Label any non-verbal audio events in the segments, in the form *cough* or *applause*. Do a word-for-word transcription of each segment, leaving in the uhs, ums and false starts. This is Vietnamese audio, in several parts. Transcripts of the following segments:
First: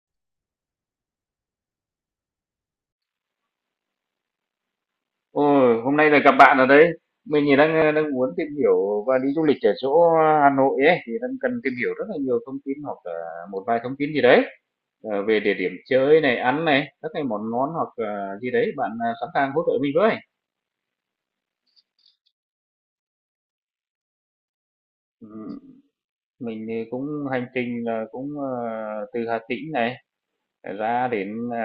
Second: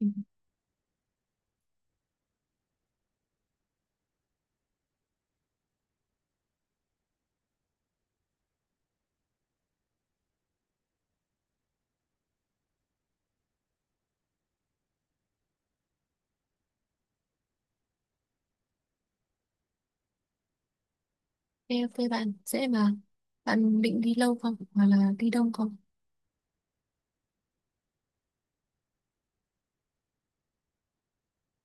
Ừ. Ôi, hôm nay là gặp bạn ở đấy. Mình thì đang ờ, đang muốn tìm hiểu và đi du lịch ở chỗ Hà Nội ấy thì đang cần tìm hiểu rất là nhiều thông tin hoặc là một vài thông tin gì đấy ờ, về địa điểm chơi này, ăn này, các cái món ngon hoặc là gì đấy. Bạn ờ, sẵn sàng hỗ trợ mình với. Ok, ok, bạn dễ mà. Bạn định đi lâu không hoặc là Ừ, đi đông không? mình thì cũng hành trình là cũng ờ, từ Hà Tĩnh này ra đến ờ,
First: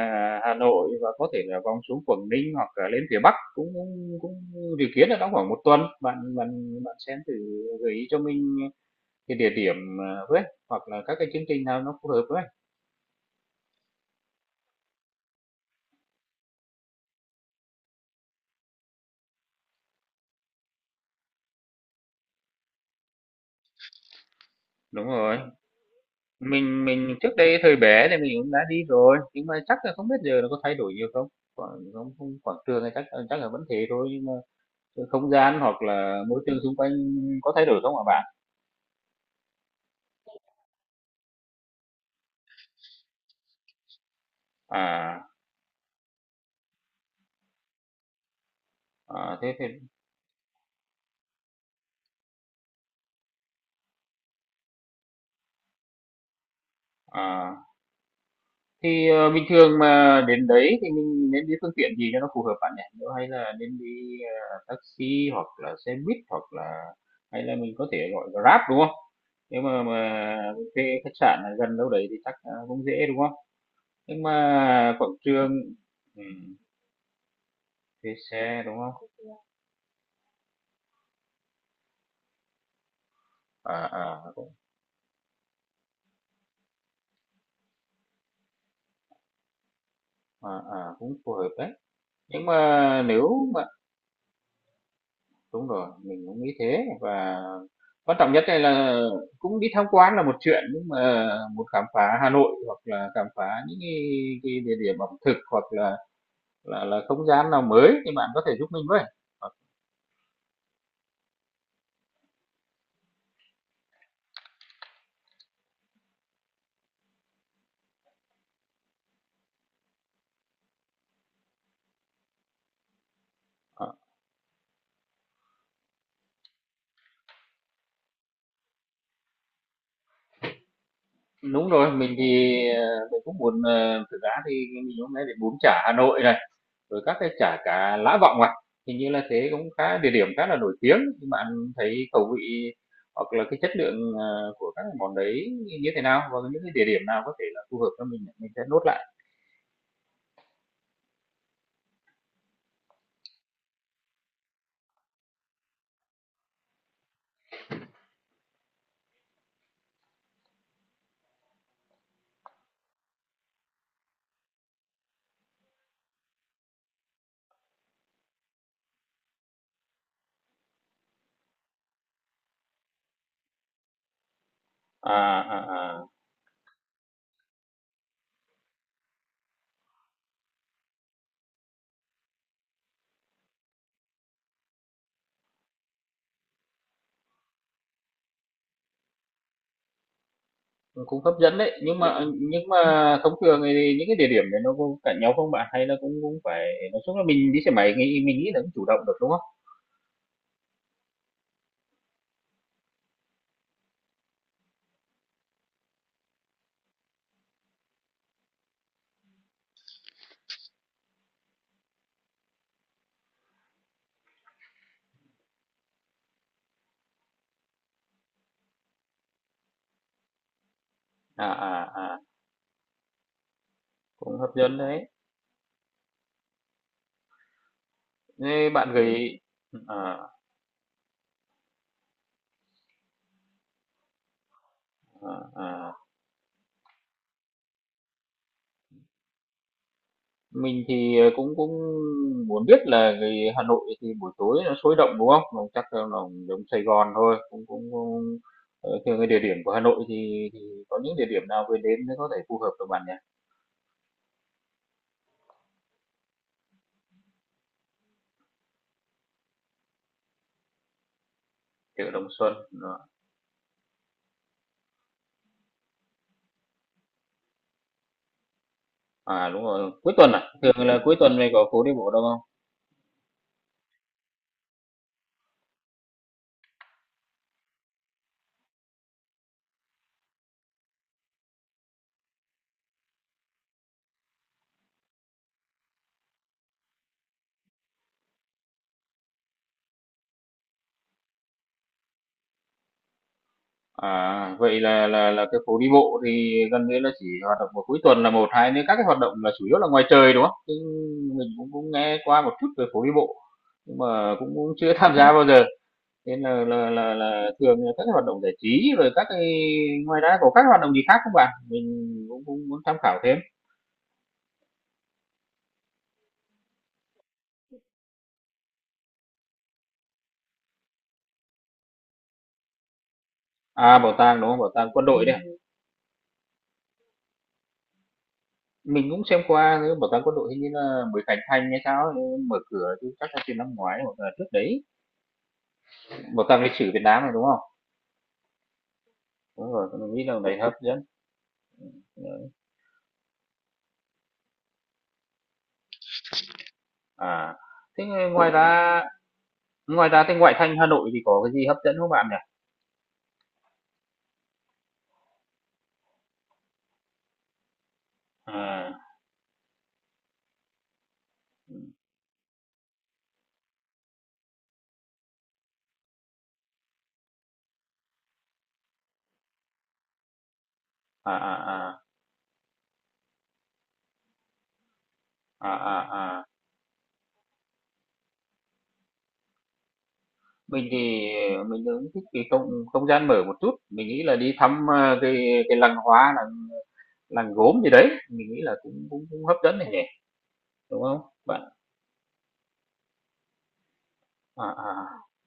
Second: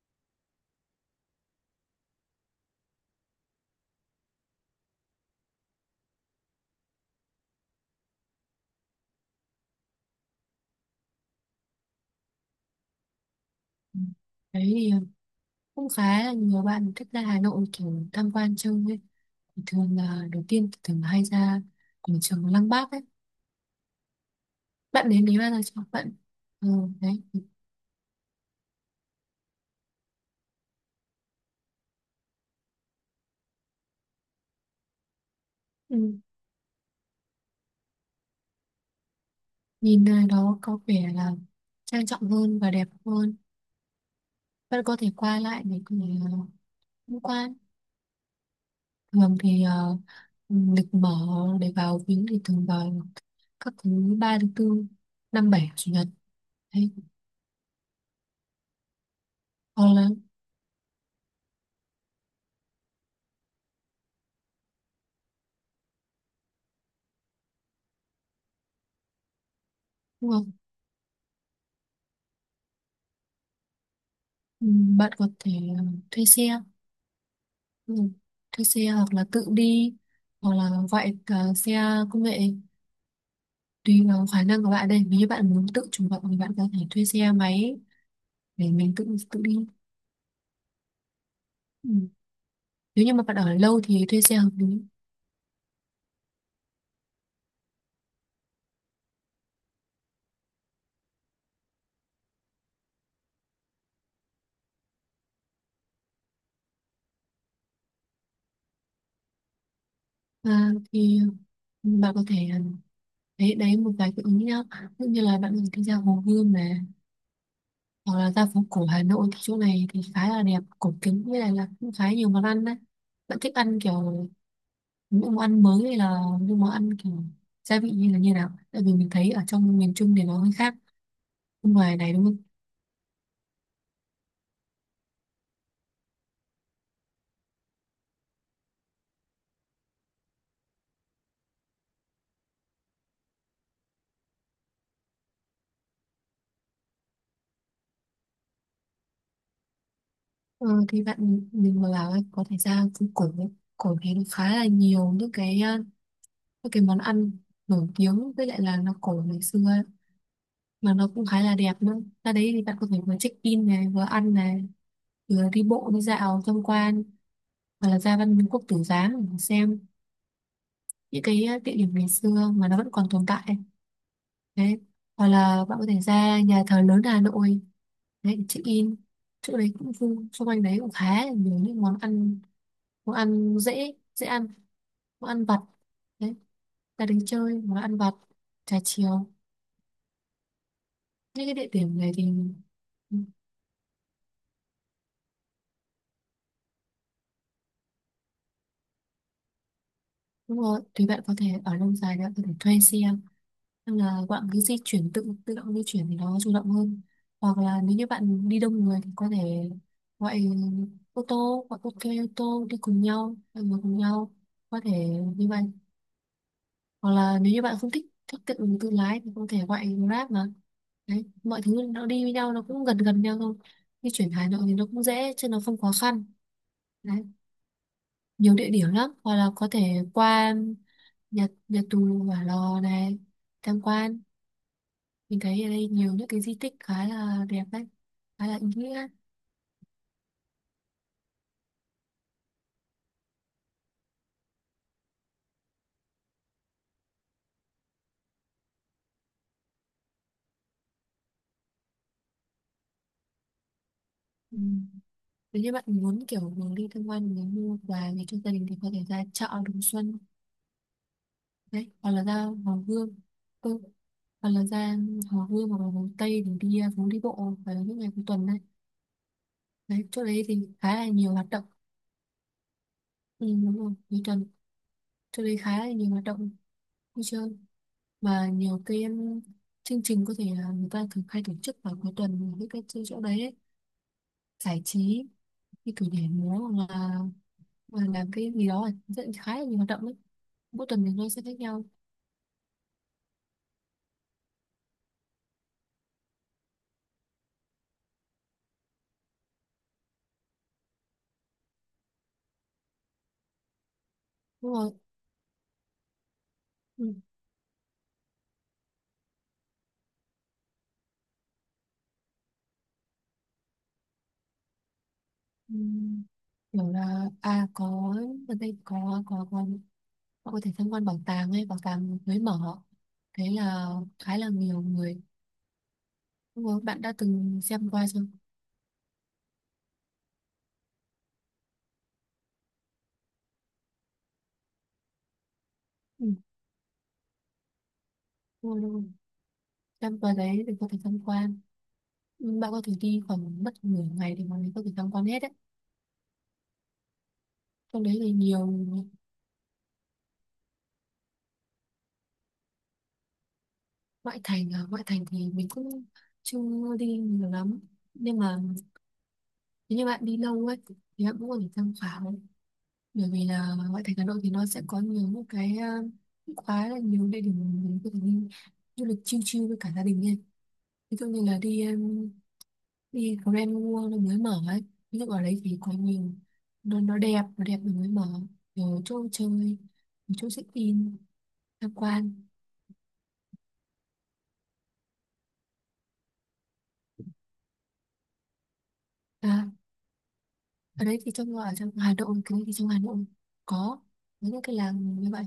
Hà Nội và có thể là vòng xuống Quảng Ninh hoặc là lên phía Bắc cũng cũng, cũng dự kiến là trong khoảng một tuần. Bạn bạn bạn xem thử gợi ý cho mình cái địa điểm, ờ, với, hoặc là các cái chương trình nào nó phù hợp với. Ừ, đấy thì ờ, cũng khá là nhiều bạn thích ra Hà Nội kiểu tham quan chơi ấy. Thì thường là đầu tiên thì thường hay ra quảng trường Lăng Bác ấy. Đúng Bạn đến rồi, đấy bao giờ chưa bạn? Ừ, mình mình đấy. trước đây thời bé thì mình cũng đã đi rồi, nhưng mà chắc là không biết giờ nó có thay đổi nhiều không? Quảng không không quảng trường thì chắc chắc là vẫn thế thôi, nhưng mà cái không gian hoặc Ừ, là môi trường xung quanh có thay đổi không ạ bạn? nhìn nơi đó có vẻ là trang trọng hơn và đẹp hơn. Bạn có thể À, qua lại để có thể uh, tham quan. à, Thường thế thì thì ờ, lịch mở để vào viếng thì thường vào các thứ ba, thứ tư, năm, bảy, chủ nhật, hay à. Thì, ờ, bình thường hoặc là, mà đến đấy thì mình nên đi phương tiện gì cho nó phù hợp bạn nhỉ? Nếu hay là nên đi, ờ, taxi hoặc là xe buýt hoặc là hay là mình có thể gọi Grab, đúng không? Nếu mà mà đúng không? thuê khách sạn ở gần đâu đấy thì chắc, ờ, cũng dễ, đúng không? Nhưng Ừ, mà quảng bạn có thể trường ờ, thuê ừm, xe ừ, thuê xe, thuê đúng xe không? hoặc là tự đi hoặc là gọi ờ, xe công nghệ, À, tùy vào à, khả cũng năng của bạn đây. Nếu như bạn muốn tự chủ động thì bạn có thể thuê xe máy để mình tự tự đi. à, à, cũng phù hợp đấy. Ừ, Nhưng mà nếu như mà nếu bạn ở lâu thì thuê xe hợp lý. đúng rồi, mình cũng nghĩ thế và quan trọng nhất đây là cũng đi tham quan là một chuyện, nhưng mà một khám phá Hà Nội hoặc là khám phá những cái cái địa điểm ẩm thực hoặc là là là không gian nào mới thì bạn có thể giúp mình với. Ờ, À, thì ừ, bạn có thể ờ, đấy đấy một vài cái ý nhá. Ví như là bạn mình đi ra Hồ Gươm này, hoặc là ra phố cổ Hà Nội thì chỗ này thì khá là đẹp cổ kính, với lại là cũng khá nhiều món ăn đấy. Bạn thích ăn ờ, kiểu những món ăn mới hay là những món ăn kiểu gia vị như là như nào, tại vì mình thấy ở trong miền Trung thì nó hơi khác đúng bên rồi, ngoài này, mình thì, đúng không? ờ, mình cũng muốn, ờ, thực ra thì mình hôm nay đến bún chả Hà Nội này, rồi các cái chả cá Lã Vọng à? Hình như là thế cũng khá địa điểm khá là nổi tiếng, thì bạn thấy khẩu vị hoặc là cái chất lượng, ờ, của các món đấy như thế nào? Và những cái địa điểm nào có thể là phù hợp cho mình mình sẽ nốt lại. ờ, thì bạn mình mà bảo ấy, có thể ra phố cổ ấy. Cổ thì nó khá là nhiều những cái ờ, những cái món ăn nổi tiếng, với lại là nó cổ ngày xưa ấy, mà nó cũng khá là đẹp nữa. Ra đấy thì bạn có thể vừa check in này, vừa ăn này, vừa đi bộ đi dạo tham quan, hoặc là ra Văn Miếu Quốc Tử Giám để xem những cái ờ, địa điểm ngày xưa mà nó vẫn còn tồn tại đấy. À, Hoặc à, là bạn có thể à. ra nhà thờ lớn Hà Nội đấy để check in, chỗ đấy cũng vui, xung quanh đấy cũng khá là nhiều những món ăn, món ăn dễ dễ ăn, món ăn vặt đấy, ra đến chơi món ăn vặt, trà chiều. Cũng hấp Những cái dẫn địa đấy, điểm nhưng này mà thì nhưng mà ừ, thông thường thì những cái địa điểm này nó có cạnh nhau không bạn? Hay là cũng cũng phải nói chung là mình đi xe máy nghĩ mình nghĩ là cũng chủ động được, đúng không? đúng rồi, thì bạn có thể ở lâu dài, bạn có thể thuê xe. Nên là bạn cứ di chuyển, tự tự động di chuyển thì nó chủ động hơn. Hoặc là nếu như bạn đi đông người thì có thể gọi ô tô, hoặc ok, ô tô đi cùng nhau, mọi người cùng nhau có thể như vậy. Hoặc là nếu như bạn không thích thích tự tự lái thì có thể gọi Grab mà. Đấy, À, mọi thứ à, nó à, đi với nhau, nó cũng gần gần nhau thôi, di chuyển cũng Hà hấp Nội thì dẫn nó cũng đấy. dễ chứ nó không khó khăn. Đấy, nhiều Thế địa bạn điểm lắm, hoặc gửi là có thể à, qua nhật nhật tù Hỏa Lò này tham quan, mình à, thấy ở đây à. nhiều những cái di tích khá là đẹp đấy, khá là ý nghĩa. Mình thì, ờ, cũng cũng muốn biết là vì Hà Nội thì buổi tối nó sôi động, đúng không? Nó chắc là nó giống Sài Gòn thôi, cũng cũng cũng ờ, theo cái địa điểm của Hà Nội thì thì có những địa điểm nào vừa đến mới có thể phù hợp được bạn nhỉ? Ừ. Nếu như bạn muốn kiểu mình đi tham quan, mình mua quà về cho gia đình thì có thể ra chợ Đồng Xuân đấy, Chợ hoặc là Đồng ra Xuân, Hồ ờ, Gươm. Ừ, hoặc là ra Hồ Gươm hoặc là Hồ Tây để đi à, phố đi bộ vào những ngày cuối tuần này, à, đúng rồi, đấy cuối chỗ tuần à? đấy thì Thường khá là là cuối nhiều tuần này hoạt động. có phố đi bộ đâu không? Ừ, đúng rồi, cuối tuần chỗ đấy khá là nhiều hoạt động vui chơi, mà nhiều cái um, chương trình có thể là người ta thường hay tổ chức vào cuối tuần, với các chỗ chỗ đấy ấy, giải trí như kiểu nhảy múa, hoặc là hoặc là làm cái gì đó, rất khá là nhiều hoạt động đấy, mỗi tuần thì nó sẽ khác nhau. À, vậy là là là cái phố đi bộ thì gần như là chỉ hoạt động vào cuối tuần là một, hai nữa các cái hoạt động là chủ yếu là ngoài trời, đúng không? Chứ mình cũng cũng nghe qua một chút về phố đi bộ, nhưng mà cũng cũng Đúng rồi. chưa *laughs* tham gia bao giờ. Thế là là Ừ. là là thường là các cái hoạt động giải trí rồi các cái ngoài ra có các hoạt động gì khác không bạn? Mình cũng cũng muốn tham khảo thêm. Ừ, kiểu là à có, ở đây có có có họ có thể tham quan bảo tàng hay bảo tàng mới mở, thế là À, bảo khá tàng, là đúng không? Bảo nhiều tàng quân người. đội đấy à? Đúng rồi, bạn đã từng xem qua chưa? Mình cũng xem qua cái bảo tàng quân đội hình như là mới khánh thành hay sao ấy, mở cửa chứ chắc là từ năm ngoái hoặc là trước đấy. Ừ, Bảo tàng lịch sử Việt Nam này, đúng không? đúng rồi, đúng rồi. Đúng rồi, mình Xem nghĩ qua là đấy đấy thì hấp có thể dẫn. tham quan, bạn có thể đi khoảng mất nửa ngày để mà mình có thể tham quan hết đấy, À, thế trong đấy thì ngoài nhiều. ra ngoài ra thì ngoại thành Hà Nội thì có cái gì hấp dẫn không bạn nhỉ? Ngoại thành à, ngoại thành thì mình cũng chưa đi nhiều lắm, nhưng mà À, nếu như bạn đi lâu ấy thì bạn cũng có thể tham khảo, bởi vì là ngoại thành Hà Nội thì nó sẽ có nhiều những cái ờ, khá là nhiều địa điểm mình có thể đi du lịch chill chill với cả gia đình nha. Ví dụ à, như là đi à, à, em, đi Grand World nó mới mở ấy, ví dụ ở đấy à, thì có nhiều, à, à. nó nó đẹp, nó đẹp, nó mới mở rồi, chỗ chơi, chỗ check Mình in thì, ờ, mình tham cũng thích cái quan. không không gian mở một chút, mình nghĩ là đi thăm, a, cái cái làng hoa, làng làng gốm gì đấy, mình nghĩ là cũng cũng cũng hấp À, dẫn này nhỉ, đúng ở đấy không? thì trong Bạn ở trong Hà Nội, cái đấy thì trong Hà Nội có những à, cái làng như à, vậy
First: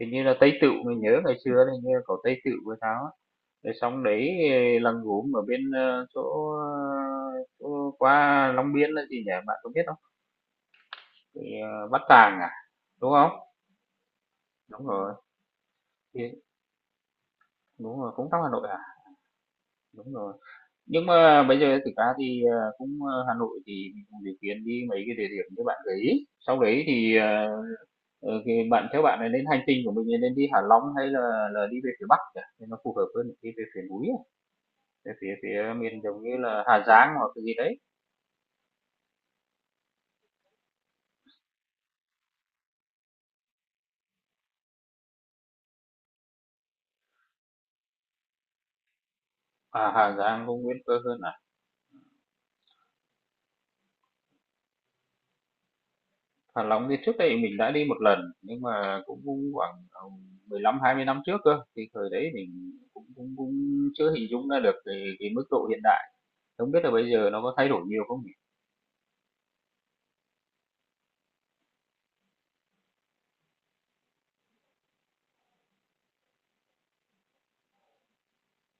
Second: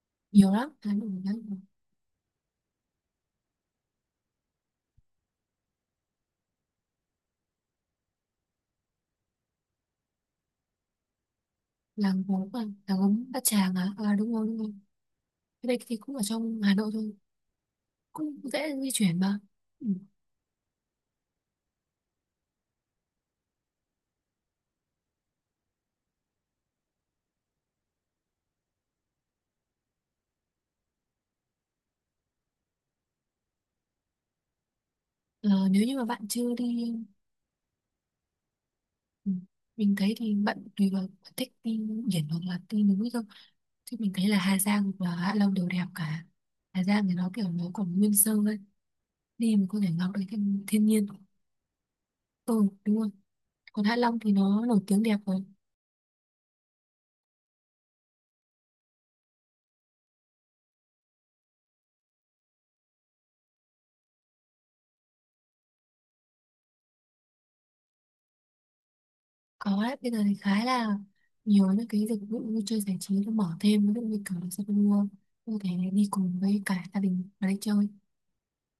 hình như là nhiều Tây Tựu, lắm, Hà mình nhớ Nội ngày làng, xưa là hình như là có Tây Tựu với tháo á, rồi xong đấy eh, làng gốm ở bên, ơ, chỗ, ơ, chỗ qua Long Biên là gì nhỉ, bạn có biết không? Cái, ờ, Bát làng Tràng gốm à, à, làng đúng gốm không? Bát Tràng à, à đúng rồi, đúng rồi. Đúng rồi, Cái đây thì cũng thì ở trong Hà Nội thôi, đúng rồi, cũng cũng trong Hà Nội à? dễ di chuyển mà. Ừ. Đúng rồi. Nhưng mà bây giờ thực ra thì, ờ, cũng, ờ, Hà Nội thì mình cũng dự kiến đi mấy cái địa điểm như bạn gợi ý. Sau đấy thì, ờ, ờ, thì bạn theo bạn này nên hành trình của mình là nên đi Hạ Long hay là là đi về phía Bắc nhỉ? Thì nó phù hợp hơn đi về phía núi à, về phía Ờ, phía Nếu như miền mà giống bạn như chưa là Hà đi, Giang hoặc cái gì đấy. ừ, mình thấy thì bạn tùy vào bạn thích đi biển hoặc là đi núi thôi, chứ mình thấy là Hà Giang và Hạ Long đều đẹp cả. Hà Giang thì nó kiểu nó còn nguyên sơ ấy, đi mình có À, thể ngắm Hà được Giang cũng thiên, nguyên thiên cơ nhiên hơn à. Ừ, đúng rồi, còn Hạ Long thì nó nổi tiếng đẹp rồi. Hạ Long thì trước đây mình đã đi một lần nhưng mà cũng, cũng khoảng ờ, mười lăm hai mươi năm trước cơ. Thì thời đấy mình cũng cũng, cũng chưa hình dung ra được cái, cái mức độ hiện đại. Không biết là bây giờ nó có thay đổi nhiều không nhỉ? Có đấy, bây giờ thì khá là nhiều những cái dịch vụ vui chơi giải trí nó mở thêm, ví dụ như kiểu là xe mua có thể đi cùng với cả gia đình mà đi chơi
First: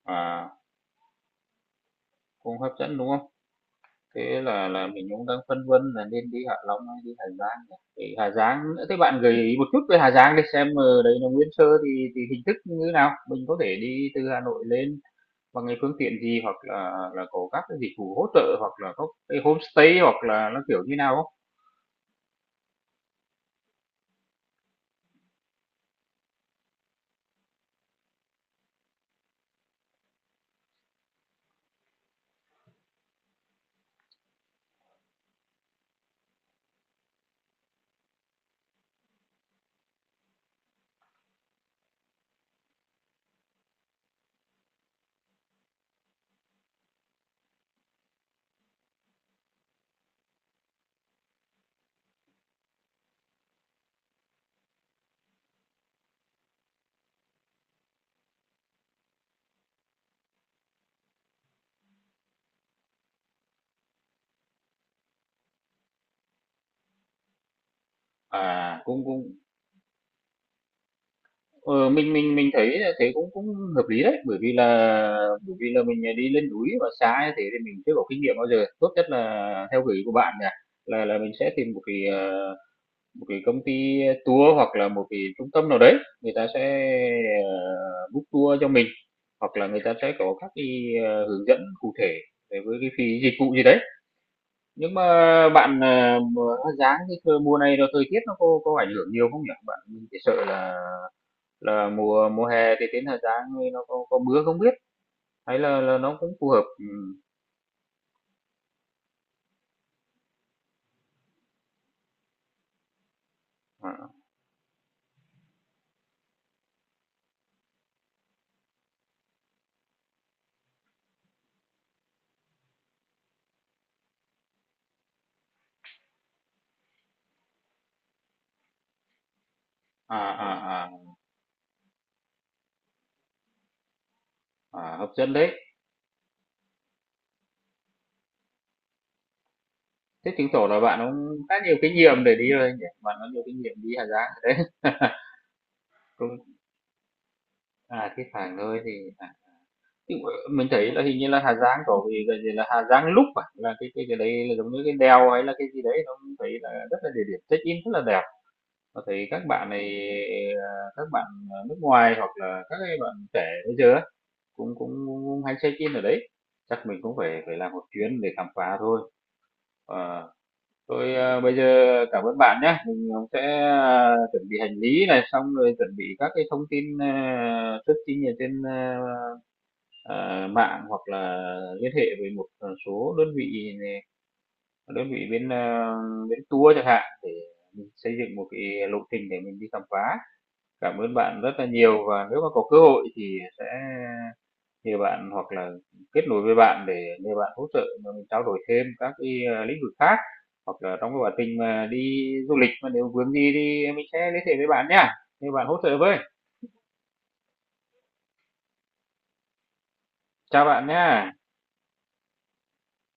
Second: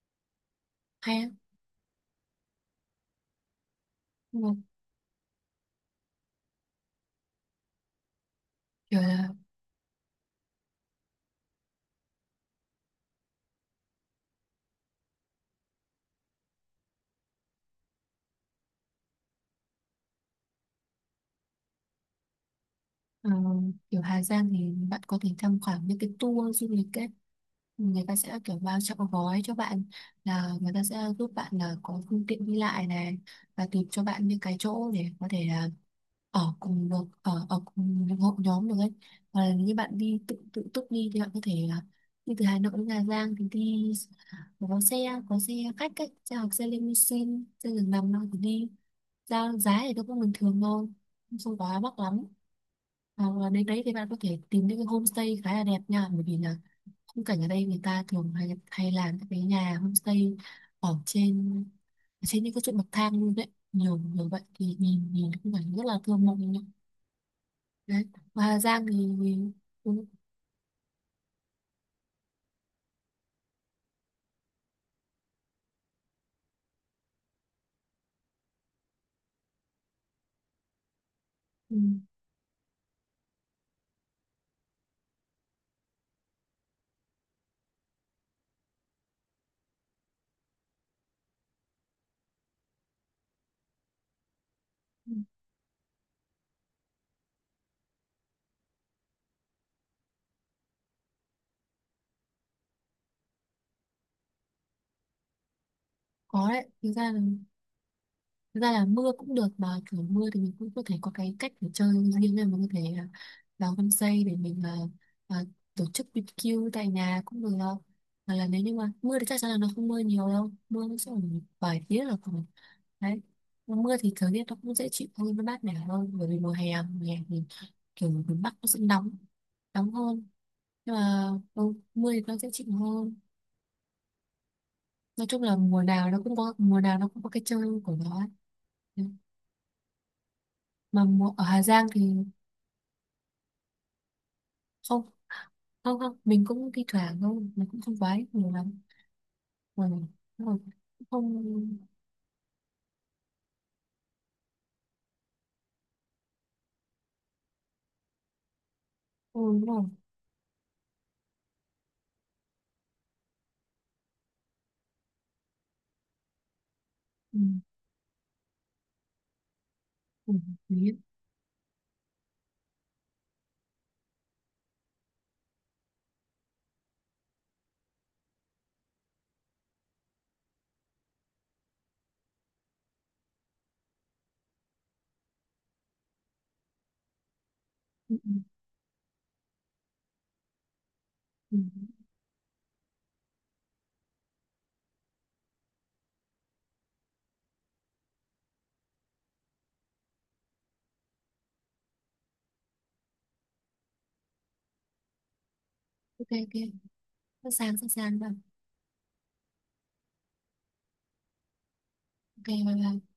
À. hay á. Cũng hấp dẫn, đúng không? Thế Nhưng mà là là mình cũng đang phân vân là nên đi Hạ Long hay đi Hà Giang nhỉ? Thì Hà Giang nữa, thế kiểu bạn là, gợi ý một chút về Hà Giang để xem ở đấy là nguyên sơ thì thì hình thức như thế nào? Mình có thể đi từ Hà Nội lên bằng cái phương tiện gì hoặc là là có các cái dịch vụ hỗ trợ hoặc là có cái homestay hoặc là nó kiểu như nào không? Ờ, kiểu Hà Giang thì bạn có thể tham khảo những cái tour du lịch ấy, người ta sẽ kiểu bao trọn gói cho bạn, là người ta sẽ giúp bạn là có phương tiện đi lại này, và tìm cho bạn những cái chỗ để có thể là ở cùng được, ở ở cùng những hội nhóm được ấy. Hoặc là như bạn đi tự tự túc đi thì bạn có thể là đi từ Hà Nội đến Hà Giang thì đi có xe có xe khách ấy, xe, hoặc xe limousine, xe giường nằm đâu thì đi. Ra giá thì nó cũng bình thường thôi, không quá mắc lắm. Ờ, đến đấy thì bạn có thể tìm những cái homestay khá là đẹp nha, bởi vì là khung cảnh ở đây người ta thường hay hay làm các cái nhà homestay ở trên ở trên những cái chỗ bậc thang luôn đấy, nhiều nhiều vậy thì nhìn nhìn khung cảnh rất là thơ mộng nhá. Đấy, và Hà À, Giang cũng thì, cũng thì cũng, ờ, mình mình mình thấy là thế cũng cũng hợp lý đấy, bởi vì là bởi vì là mình, à, đi lên núi và xa như thế thì mình chưa có kinh nghiệm bao giờ. Tốt nhất là theo gợi ý của bạn nè, là là mình sẽ tìm ừ, một cái, ờ, một cái công ty tour hoặc là một cái trung tâm nào đấy, người ta sẽ, ờ, book tour cho mình, hoặc là người ta sẽ có các cái, ờ, hướng dẫn cụ thể về với cái phí dịch vụ gì đấy. Nhưng mà cũng bạn, à, mà giá cái thời mùa này rồi thời tiết nó có có ảnh hưởng nhiều không nhỉ? Bạn mình chỉ sợ là là mùa mùa hè thì đến thời gian thì nó có, có mưa không biết hay là là nó cũng phù có hợp đấy, ừ. thực ra là Thực ra là mưa cũng được, mà kiểu mưa thì mình cũng có thể có cái cách để chơi riêng, là mình có thể à, vào home À, stay để mình à, à, tổ chức bi bi kiu tại nhà cũng được đâu. Hoặc là nếu như mà mưa thì chắc chắn là nó không mưa nhiều đâu, mưa nó sẽ ở một vài tiếng là còn đấy. Mưa thì thời tiết nó cũng dễ chịu hơn, nó mát mẻ hơn, bởi vì mùa hè mùa hè thì kiểu miền Bắc nó sẽ nóng nóng à, hơn, à, à, nhưng mà ừ, mưa thì nó dễ chịu hơn. à, hợp Nói dẫn chung đấy. là mùa nào nó cũng có mùa nào nó cũng có cái chơi của nó ấy. Thế chứng tỏ là bạn Mà mùa, ở cũng khá Hà nhiều Giang kinh thì nghiệm để đi rồi nhỉ, bạn có nhiều kinh nghiệm đi Hà Giang đấy. không, không, không, *laughs* mình Cũng cũng thi thoảng thôi, mình cũng không à quá cái phải nhiều nơi lắm. thì à, Ừ, thì đúng rồi, mình thấy là cũng hình như là không. Hà Giang có vì cái gì là Hà Giang lúc à là cái cái cái đấy là giống như cái đèo hay là cái gì đấy nó cũng thấy là rất là địa điểm check in rất là đẹp và thấy Ừ, các đúng bạn rồi. này à, các bạn nước ngoài hoặc là các cái bạn trẻ bây giờ á, Cũng cũng cũng hay check in ở đấy, chắc mình cũng Ừ. phải phải làm một chuyến để khám phá thôi. Ờ, Ừ, hợp lý. thôi, a, bây giờ cảm ơn bạn nhé, mình, ờ, sẽ, à, chuẩn bị hành lý này, xong rồi chuẩn bị các cái thông tin, à, searching ở trên, a, à, mạng hoặc là liên hệ với một, ờ, số đơn vị nè, đơn vị bên, a, bên tour chẳng hạn để mình xây Ừ. Ừ. dựng một cái lộ trình để mình đi khám phá. Cảm ơn bạn rất Ừ. là nhiều và nếu mà có cơ hội thì sẽ thì bạn hoặc là kết nối với bạn để nhờ bạn hỗ trợ mình trao đổi thêm các cái, ờ, lĩnh vực khác, hoặc là trong cái quá trình mà đi du lịch mà nếu vướng gì thì mình sẽ liên hệ với bạn nhá, nhờ bạn hỗ trợ với. Ok, ok, sẵn sàng, sẵn sàng rồi. Chào bạn nha. Ok, bye bye.